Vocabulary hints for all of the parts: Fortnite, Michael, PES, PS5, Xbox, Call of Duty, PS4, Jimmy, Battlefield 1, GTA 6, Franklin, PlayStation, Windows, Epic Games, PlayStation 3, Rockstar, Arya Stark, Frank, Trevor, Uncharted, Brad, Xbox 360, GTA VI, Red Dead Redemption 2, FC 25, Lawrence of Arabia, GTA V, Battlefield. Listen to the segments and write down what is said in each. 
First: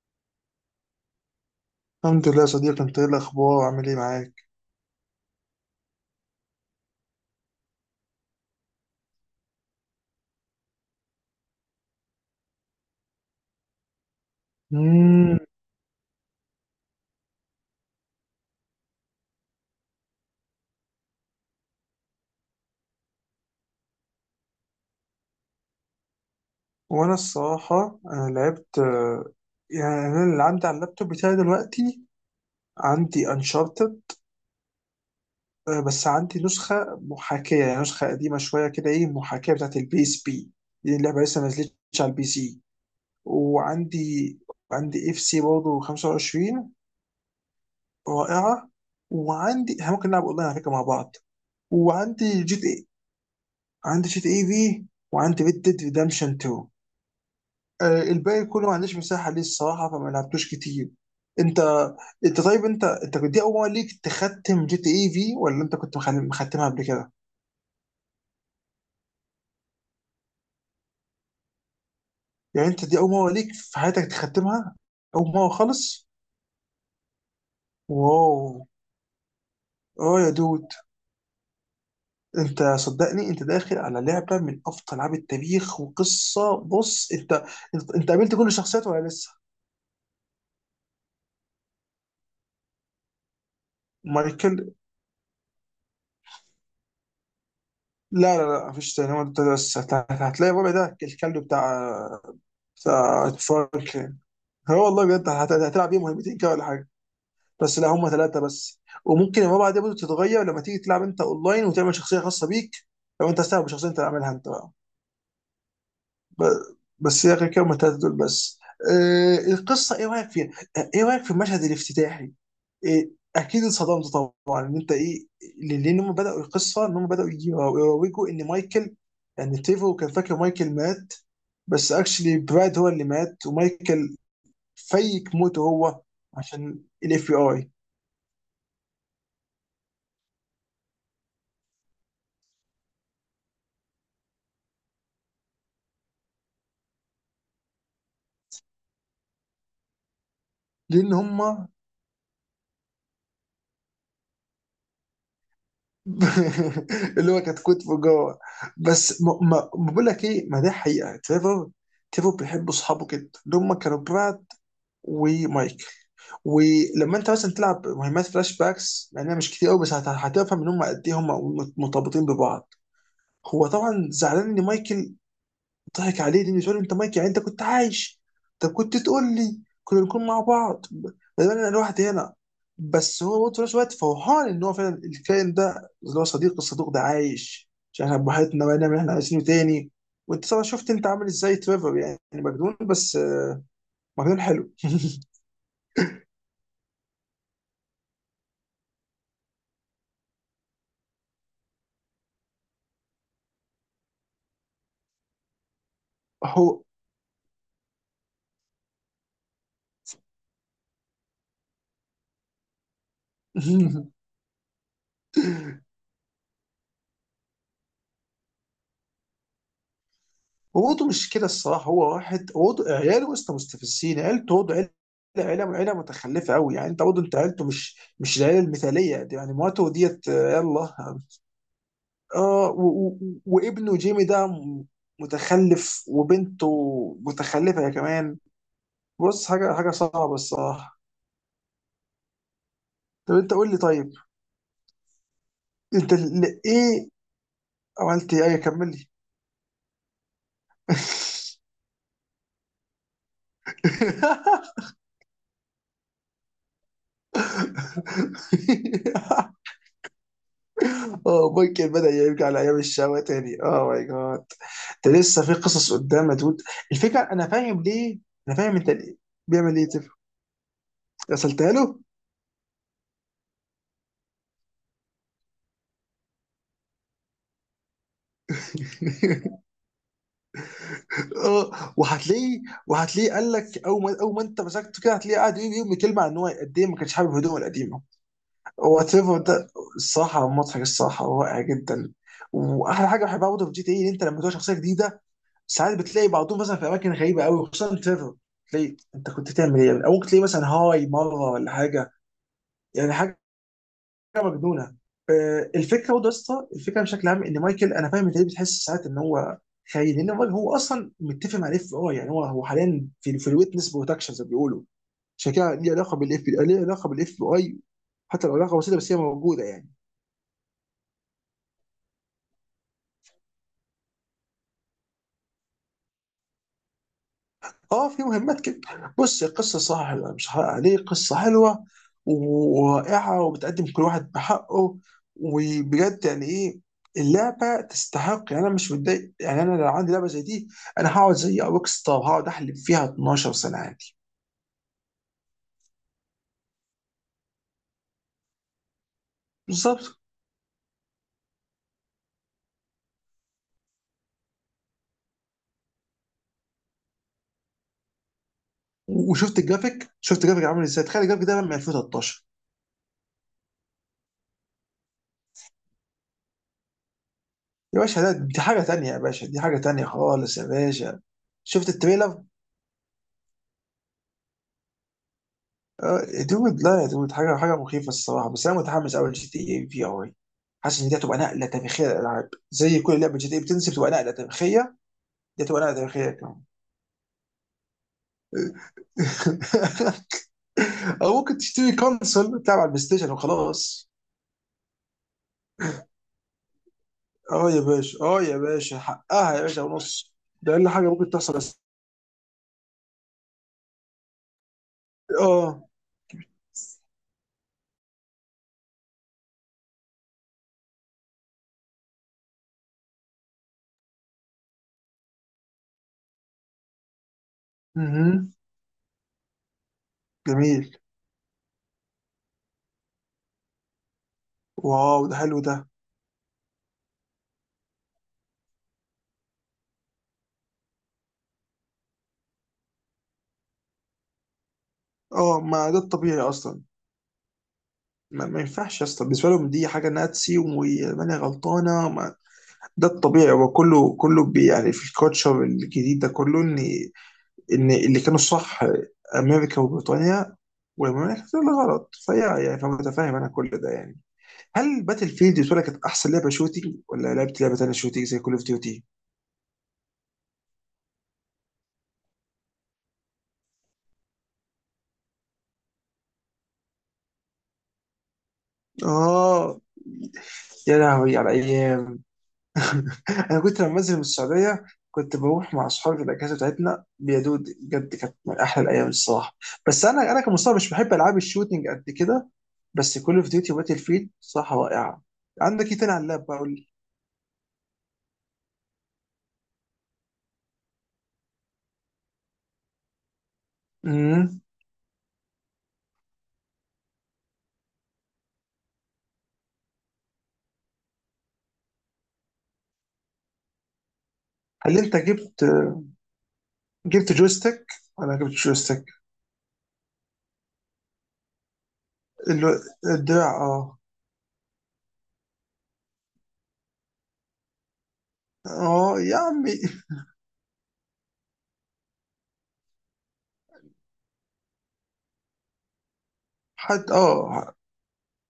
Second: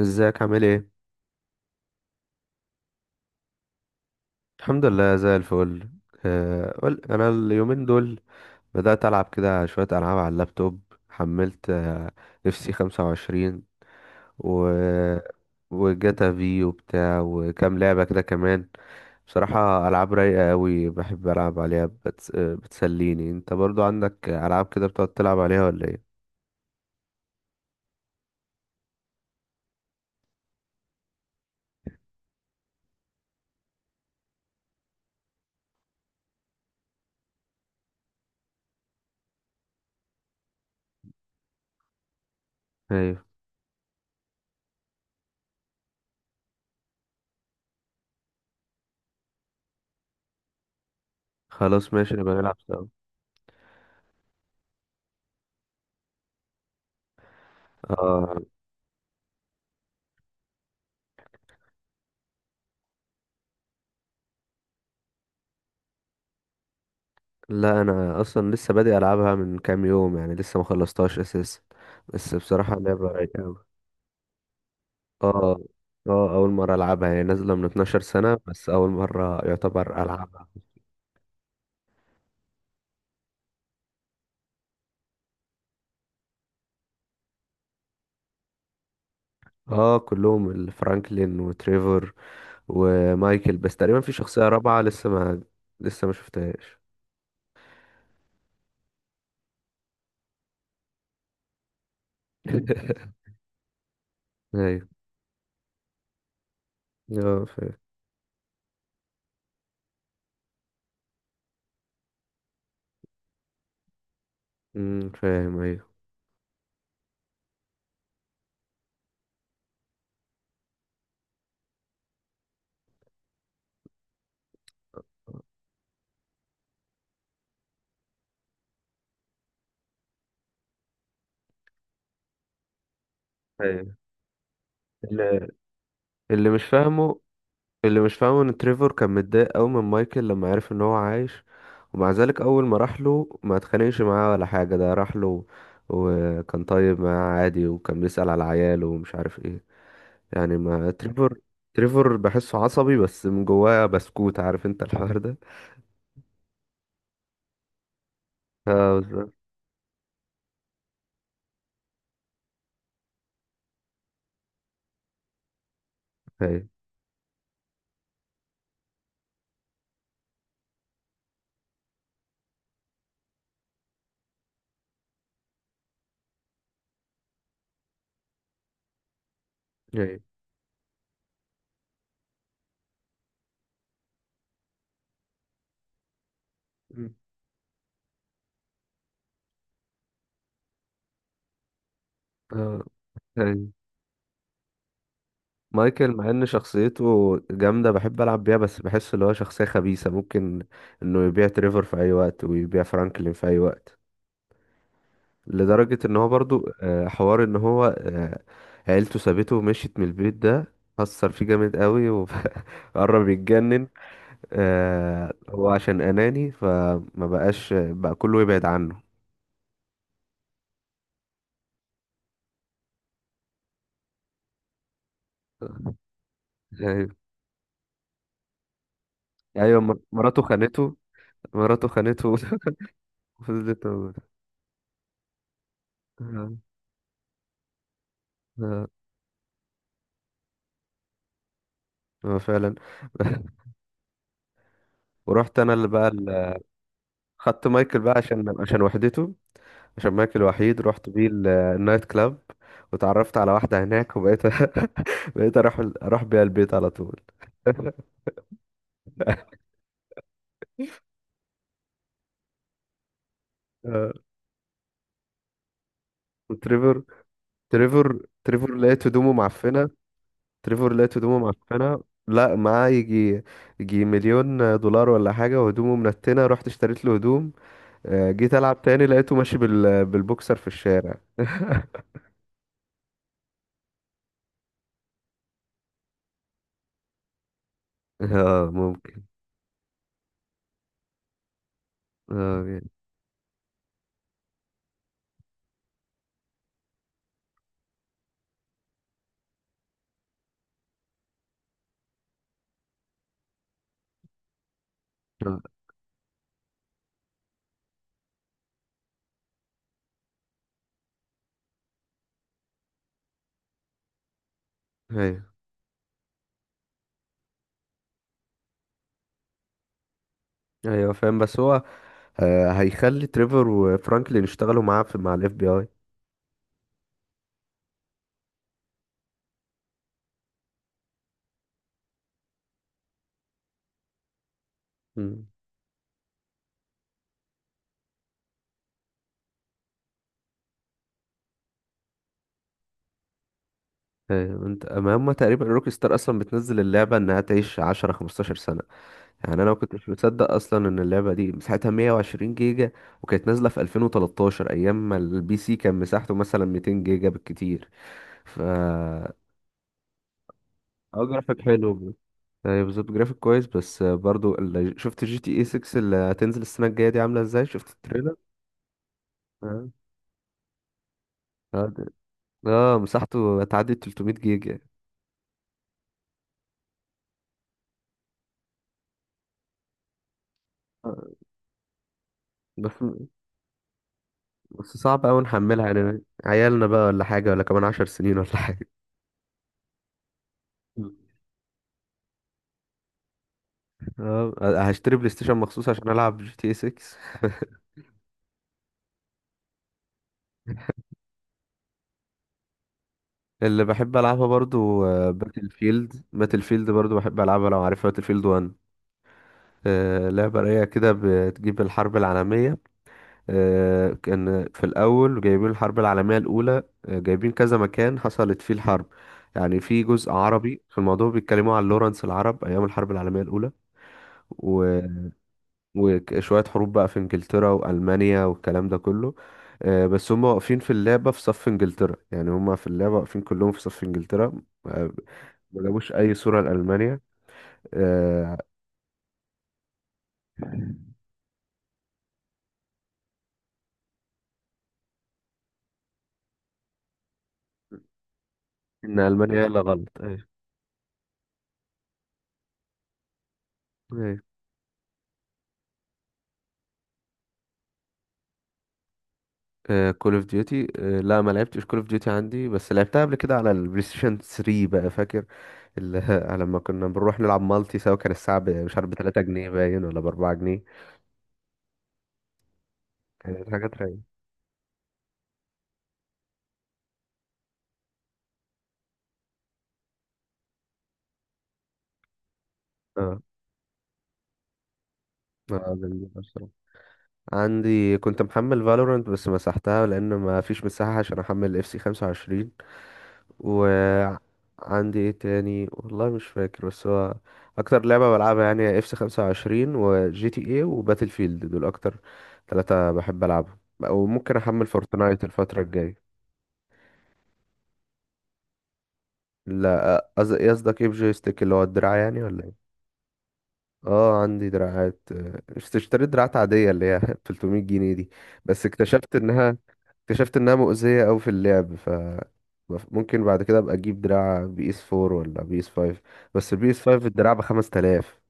ازيك عامل ايه؟ الحمد لله يا صديقي، انت ايه الاخبار وعامل ايه معاك؟ الحمد لله زي الفل. قول، انا اليومين دول بدأت العب كده شوية العاب على اللابتوب. حملت اف سي 25، و مم. وجاتا في وبتاع وكام لعبة كده كمان. بصراحة العاب رايقة قوي، بحب العب عليها بتسليني. انت برضو عندك العاب كده بتقعد تلعب عليها ولا ايه؟ وانا الصراحه انا لعبت يعني انا اللي عندي على اللابتوب بتاعي دلوقتي عندي انشارتد، بس عندي نسخه محاكيه، يعني نسخه قديمه شويه كده، ايه، محاكيه بتاعت البيس بي. دي اللعبه لسه ما نزلتش على البي سي. ايوه. وعندي، عندي اف سي برضه 25، رائعه. وعندي، احنا ممكن نلعب اونلاين على فكره مع بعض. خلاص، ماشي، نبقى وعندي نلعب جي تي سوا. اي، عندي جي تي اي في، وعندي ريد ديد ريدمشن 2. اه. الباقي كله ما عنديش مساحه ليه الصراحه، فما لعبتوش كتير. انت انت طيب، انت دي اول مره ليك تختم جي تي اي في، ولا انت كنت مختمها قبل كده؟ لا، انا اصلا لسه بادئ العبها من كام يوم، يعني لسه ما خلصتهاش اساسا. بس يعني بصراحه انت دي لعبه اول مره رايقه ليك أوي. في حياتك تختمها؟ اول مره اه، خالص؟ اه، اول مره العبها، هي نازله من 12 سنه، واو. بس اول مره يعتبر اه يا العبها. دود، انت صدقني، انت داخل على لعبه من افضل العاب التاريخ وقصه. بص انت، انت قابلت كل الشخصيات ولا لسه؟ اه، كلهم: الفرانكلين وتريفور ومايكل، بس تقريبا في شخصيه مايكل. رابعه لسه ما شفتهاش. لا لا لا، مفيش تاني. هو انت بس هتلاقي الربع ده، الكلب بتاع بتاع فرانك. اه ايوه. والله بجد، هتلعب بيه مهمتين كده ولا حاجه. اه، فاهم. بس لا، هم ثلاثه بس. وممكن المبادئ دي برضه تتغير لما تيجي تلعب انت اونلاين وتعمل شخصيه خاصه بيك، لو انت استعمل بشخصيه انت تعملها انت بقى. فاهم، ايوه. بس يا اخي كده، هم الثلاثه دول بس. آه، القصه ايه رايك فيها؟ ايه رايك في المشهد الافتتاحي؟ إيه، اكيد اتصدمت. طبعا ان انت ايه، لان هم بداوا القصه ان هم بداوا يروجوا ان مايكل، يعني تيفو كان فاكر مايكل مات، بس اكشلي براد هو اللي مات ايوه، ومايكل فيك اللي موته هو، اللي مش عشان فاهمه الاف بي اي. اللي مش فاهمه ان تريفور كان متضايق قوي من مايكل لما عرف ان هو عايش، ومع ذلك اول ما راح له ما اتخانقش معاه ولا حاجه، ده راح له وكان طيب معاه عادي وكان بيسأل على عياله ومش عارف ايه، يعني ما لان تريفور هما تريفور بحسه عصبي، بس من جواه بسكوت، عارف انت الحوار ده. اللي هو كانت كتبه جوه. اه، بس بالظبط. ما بقول لك ايه، ما ده حقيقه، تريفر، تريفر بيحب اصحابه جدا، اللي هما كانوا براد ومايكل. هي. ولما انت مثلا تلعب مهمات فلاش باكس، لانها مش كتير قوي، بس هتفهم ان هم قد ايه هم مرتبطين ببعض. هو طبعا زعلان ان مايكل ضحك عليه، لانه سؤال انت مايك، يعني انت كنت عايش، طب كنت تقول لي، كنا هي، نكون مع بعض بدل انا لوحدي هنا. بس هو برضه في نفس الوقت فرحان ان هو فعلا الكائن ده اللي هو صديق الصدوق ده مم. عايش، عشان احنا بوحدنا ونعمل اللي احنا عايزينه تاني. وانت طبعا شفت انت عامل ازاي تريفر، يعني مجنون اه، بس هي. مجنون حلو. مايكل مع ان شخصيته جامده بحب العب بيها، بس بحس اللي هو شخصيه خبيثه، ممكن انه يبيع تريفور في اي وقت ويبيع فرانكلين في اي وقت، لدرجة ان هو برضو هو حوار ان هو عيلته سابته ومشيت من البيت، ده أثر فيه جامد قوي وقرب يتجنن. هو عشان أناني فما بقاش بقى كله يبعد عنه. وضو مش كده الصراحه، هو واحد وضو عياله وسط مستفزين، عيلته وضو عيله، عيله متخلفه قوي، يعني انت أيوة. وضو انت عيلته مش، مش العيله المثاليه دي، يعني أيوة، مراته ديت مراته خانته. يلا. مراته خانته. اه وفضلت وابنه موجودة. جيمي ده متخلف، آه. وبنته متخلفه يا كمان. آه. بص، حاجه، حاجه صعبه الصراحه. آه، فعلا. طب انت قول لي طيب، ورحت أنا انت ايه خدت مايكل بقى عملت؟ ايه؟ عشان أيوة، عشان كمل لي. وحدته. شماك الوحيد، رحت بيه النايت كلاب، وتعرفت على واحدة هناك، وبقيت، بقيت اروح بيها البيت على طول. اه، مايكل بدأ يرجع لأيام الشقاوة تاني، اه ماي آه، جاد. ده لسه في قصص قدام يا دود. وتريفر الفكرة أنا فاهم ليه، تريفر أنا تريفر فاهم أنت لقيت ليه هدومه بيعمل إيه معفنة. تف. تريفر لقيت هدومه غسلتها له؟ معفنة. لا، معاه يجي مليون دولار ولا حاجة، وهدومه منتنة، رحت اشتريت له هدوم. جيت ألعب تاني، لقيته ماشي بالبوكسر في الشارع. اه وهتلاقيه، وهتلاقيه قال لك أول ما، أول ما أنت مسكته كده، هتلاقيه قاعد يقول يوم كلمة عن إن هو قد إيه ما كانش حابب هدومه القديمة، اه، وات ممكن. ايفر ده. الصراحة مضحك، الصراحة رائع جدا. اه، يعني. وأحلى حاجة بحبها برضه في جي تي إيه إن أنت لما تبقى شخصية جديدة، ساعات بتلاقي بعضهم مثلا في اماكن غريبه قوي، خصوصا تريفر، تلاقي انت كنت تعمل ايه، او ممكن تلاقي مثلا هاي مره ولا حاجه، يعني حاجه مجنونه. آه. الفكره برضه يا اسطى، الفكره بشكل عام ان مايكل، انا فاهم انت ليه بتحس ساعات ان هو خاين، لان هو اصلا متفق مع الاف بي اي، يعني هو حاليا في الويتنس بروتكشن زي ما بيقولوا. ايوه، عشان كده ليه علاقه بالاف بي اي، ليه علاقه بالاف بي اي، حتى لو علاقه بسيطه بس هي موجوده يعني. ايوه، فاهم، بس هو هيخلي تريفر وفرانكلين يشتغلوا معاه في مع الاف بي اي. اه في مهمات كده. بص، قصة صح، لا مش هحرق عليه، قصة حلوة ورائعة وبتقدم كل واحد بحقه. مم. وبجد يعني ايه، اللعبة تستحق، يعني انا مش متضايق، يعني انا لو عندي لعبة زي دي، انا هقعد زي روك ستار، هقعد احلب فيها 12 سنة عادي. انت، ما هم تقريبا روك ستار، اصلا بتنزل اللعبه انها تعيش 10 15 سنه، يعني انا ما كنتش بالظبط. مصدق اصلا ان اللعبه دي مساحتها 120 جيجا، وكانت نازله في 2013 ايام ما البي سي كان مساحته مثلا 200 جيجا بالكتير، ف اه وشفت الجرافيك، شفت الجرافيك عامل ازاي؟ تخيل الجرافيك جرافيك ده من حلو. 2013. يعني بالظبط جرافيك كويس، بس برضو اللي شفت جي تي اي 6 اللي هتنزل السنه الجايه دي عامله ازاي، شفت يا باشا ده التريلر؟ دي حاجة تانية، يا باشا دي حاجة اه، تانية خالص يا باشا. اه، شفت التريلر؟ مساحته هتعدي 300 جيجا. يا دود لا يا دود، حاجه، حاجه مخيفه الصراحه. بس انا متحمس قوي جي تي اي في ار، حاسس ان دي هتبقى نقله تاريخيه للالعاب، بس زي كل لعبه جي تي اي بتنزل بتبقى نقله بس تاريخيه. صعب أوي دي هتبقى نحملها نقله يعني، تاريخيه كمان. عيالنا بقى ولا حاجة ولا كمان 10 سنين ولا حاجة. او ممكن تشتري كونسول تلعب على البلاي ستيشن وخلاص. اه، هشتري بلاي ستيشن مخصوص عشان ألعب جي تي 6. اه يا باشا، اه يا باشا، حقها يا باشا ونص. ده اقل حاجه ممكن تحصل بس. اللي بحب ألعبها برضو، باتل اه. فيلد، باتل فيلد برضو بحب ألعبها لو عارفها: باتل فيلد 1، لعبة رايقة كده بتجيب الحرب العالمية، كان في الأول جايبين الحرب العالمية الأولى، جايبين كذا مكان مهم. حصلت فيه الحرب. يعني في جزء جميل. عربي في الموضوع بيتكلموا عن لورنس العرب أيام الحرب العالمية الأولى، واو، ده حلو ده. وشوية حروب بقى في انجلترا وألمانيا والكلام ده كله، بس هم واقفين في اللعبة في صف انجلترا، يعني هم في اللعبة واقفين كلهم في صف انجلترا. اه، ما ما ده جابوش أي الطبيعي صورة اصلا. لألمانيا. ما, آه، ما ينفعش يا اسطى، بالنسبه لهم دي حاجه ناتسي وماني غلطانه. ده الطبيعي، هو كله كله بي، يعني في الكوتشر الجديد ده كله ان، ان اللي كانوا صح إن ألمانيا هي اللي امريكا غلط، أيوه. وبريطانيا والمملكه، كانت اللي غلط، فهي يعني، فمتفاهم انا كل ده يعني. أيوة. هل باتل فيلد بالنسبه لك كانت احسن لعبه شوتينج، ولا لعبت لعبه تانيه شوتينج زي كول اوف ديوتي؟ كول اوف ديوتي. لا، ما لعبتش كول اوف ديوتي عندي، بس لعبتها قبل كده على البلاي ستيشن 3، بقى فاكر اللي لما كنا بنروح نلعب مالتي سوا، كان الساعة مش عارف، ب 3 جنيه اه باين، ولا ب 4 جنيه. يا لهوي على ايام. انا كانت كنت لما حاجات بنزل رايقة. من السعوديه كنت بروح مع اصحابي في الاجازه بتاعتنا، يا دود بجد كانت من احلى الايام الصراحه. بس انا، انا كمصاب مش بحب العاب الشوتينج قد كده، بس كول اه. اوف ديوتي وباتل فيلد صراحه رائعه. عندك اه، ايه تاني على جميلة. اللاب بقول لي؟ عندي كنت محمل فالورانت بس مسحتها لان ما فيش مساحة عشان احمل اف سي 25. أمم. وعندي ايه تاني، والله مش فاكر، بس هو اكتر لعبة بلعبها يعني هي اف سي 25 وجي تي اي وباتل فيلد، دول اكتر ثلاثة بحب العبهم. وممكن احمل هل انت فورتنايت جبت، الفترة الجاية. جبت جويستيك، ولا جبت جويستيك؟ لا، قصدك ايه بجويستيك؟ اللي هو الدراع يعني، ولا ال- إيه؟ الدراع اه. اه، عندي دراعات. اشتريت دراعات عادية، اللي هي 300 جنيه دي، بس اه اكتشفت يا عمي. انها اكتشفت انها مؤذية اوي في اللعب، ف ممكن بعد كده ابقى اجيب دراع بي اس 4 ولا بي اس 5، بس البي اس حد 5 الدراع ب اه، 5000،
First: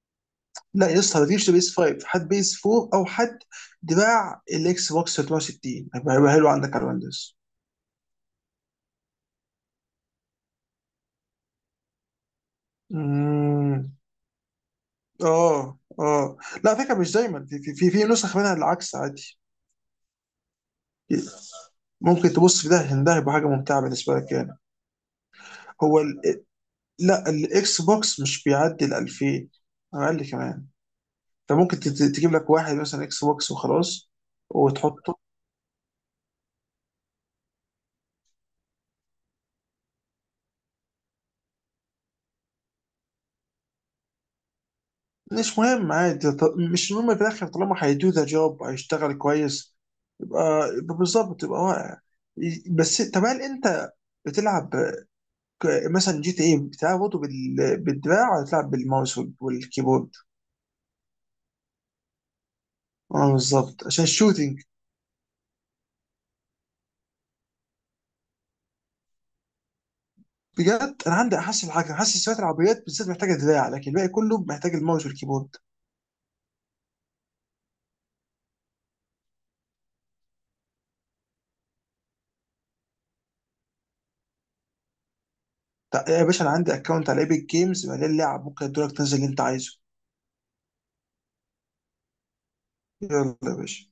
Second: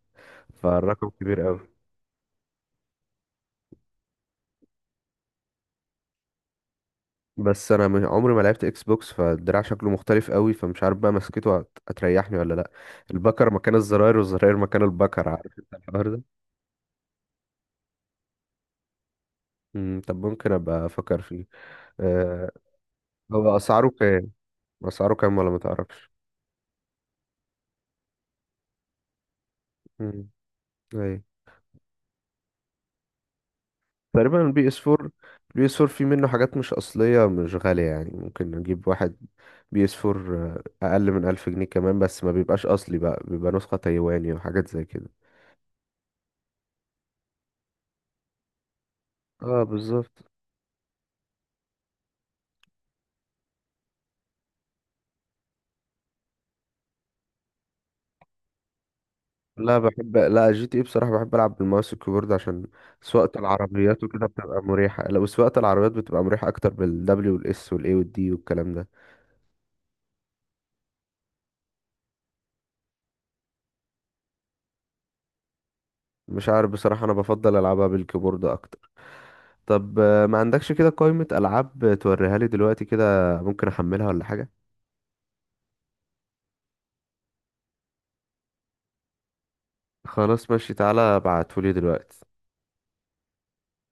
لا يا فالرقم اسطى ما كبير تجيبش اوي. بيس 5، حد بيس 4 او حد، دراع الاكس بوكس 360 هيبقى، هيبقى حلو عندك على الويندوز. بس انا عمري ما لعبت اكس بوكس، فالدراع شكله مختلف قوي، فمش عارف بقى مسكته هتريحني ولا لا. البكر مكان امم، الزراير والزراير مكان البكر، عارف انت اه الحوار ده. اه، لا على فكره مش دايما، في نسخ منها العكس عادي. طب ممكن ابقى افكر فيه. ممكن أه. تبص في ده، عشان ده هيبقى حاجه هو ممتعه اسعاره بالنسبه كام؟ لك يعني. اسعاره كام، ولا ما هو تعرفش؟ ال... لا، الاكس بوكس مش بيعدي ال 2000، امم. اقل كمان. ايوه، انت ممكن تجيب لك واحد مثلا اكس بوكس وخلاص تقريبا البي اس 4. وتحطه. البي اس 4 في منه حاجات مش اصليه مش غاليه، يعني ممكن نجيب واحد بي اس 4 اقل من 1000 جنيه كمان، بس ما بيبقاش اصلي بقى، بيبقى نسخه تايواني وحاجات زي كده. مش مهم عادي، مش مهم في الاخر طالما هيدو ذا جوب، هيشتغل اه، كويس. بالظبط. يبقى، يبقى بالظبط، يبقى واقع. بس طب، هل انت بتلعب، مثلا جي تي ايه بتلعب برضه بالدراع، ولا تلعب بالماوس لا والكيبورد؟ بحب لا جي تي اي بصراحه بحب العب بالماوس والكيبورد، عشان اه سواقه بالظبط، العربيات عشان وكده الشوتينج بتبقى مريحه، لو سواقه العربيات بتبقى مريحه اكتر بالدبليو والاس والاي والدي والكلام ده. بجد انا عندي احسن حاجه، حاسس شويه العربيات بالذات محتاجه دراع، لكن الباقي كله محتاج الماوس والكيبورد. مش عارف بصراحه، انا بفضل العبها بالكيبورد اكتر. طب، ما عندكش كده قائمة ألعاب توريها لي دلوقتي كده؟ ممكن أحملها ولا حاجة. طيب يا باشا، انا عندي اكونت على ايبك جيمز مليان لعب، ممكن ادولك تنزل اللي انت عايزه. خلاص، ماشي، تعالى ابعتهولي دلوقتي. يلا يا باشا.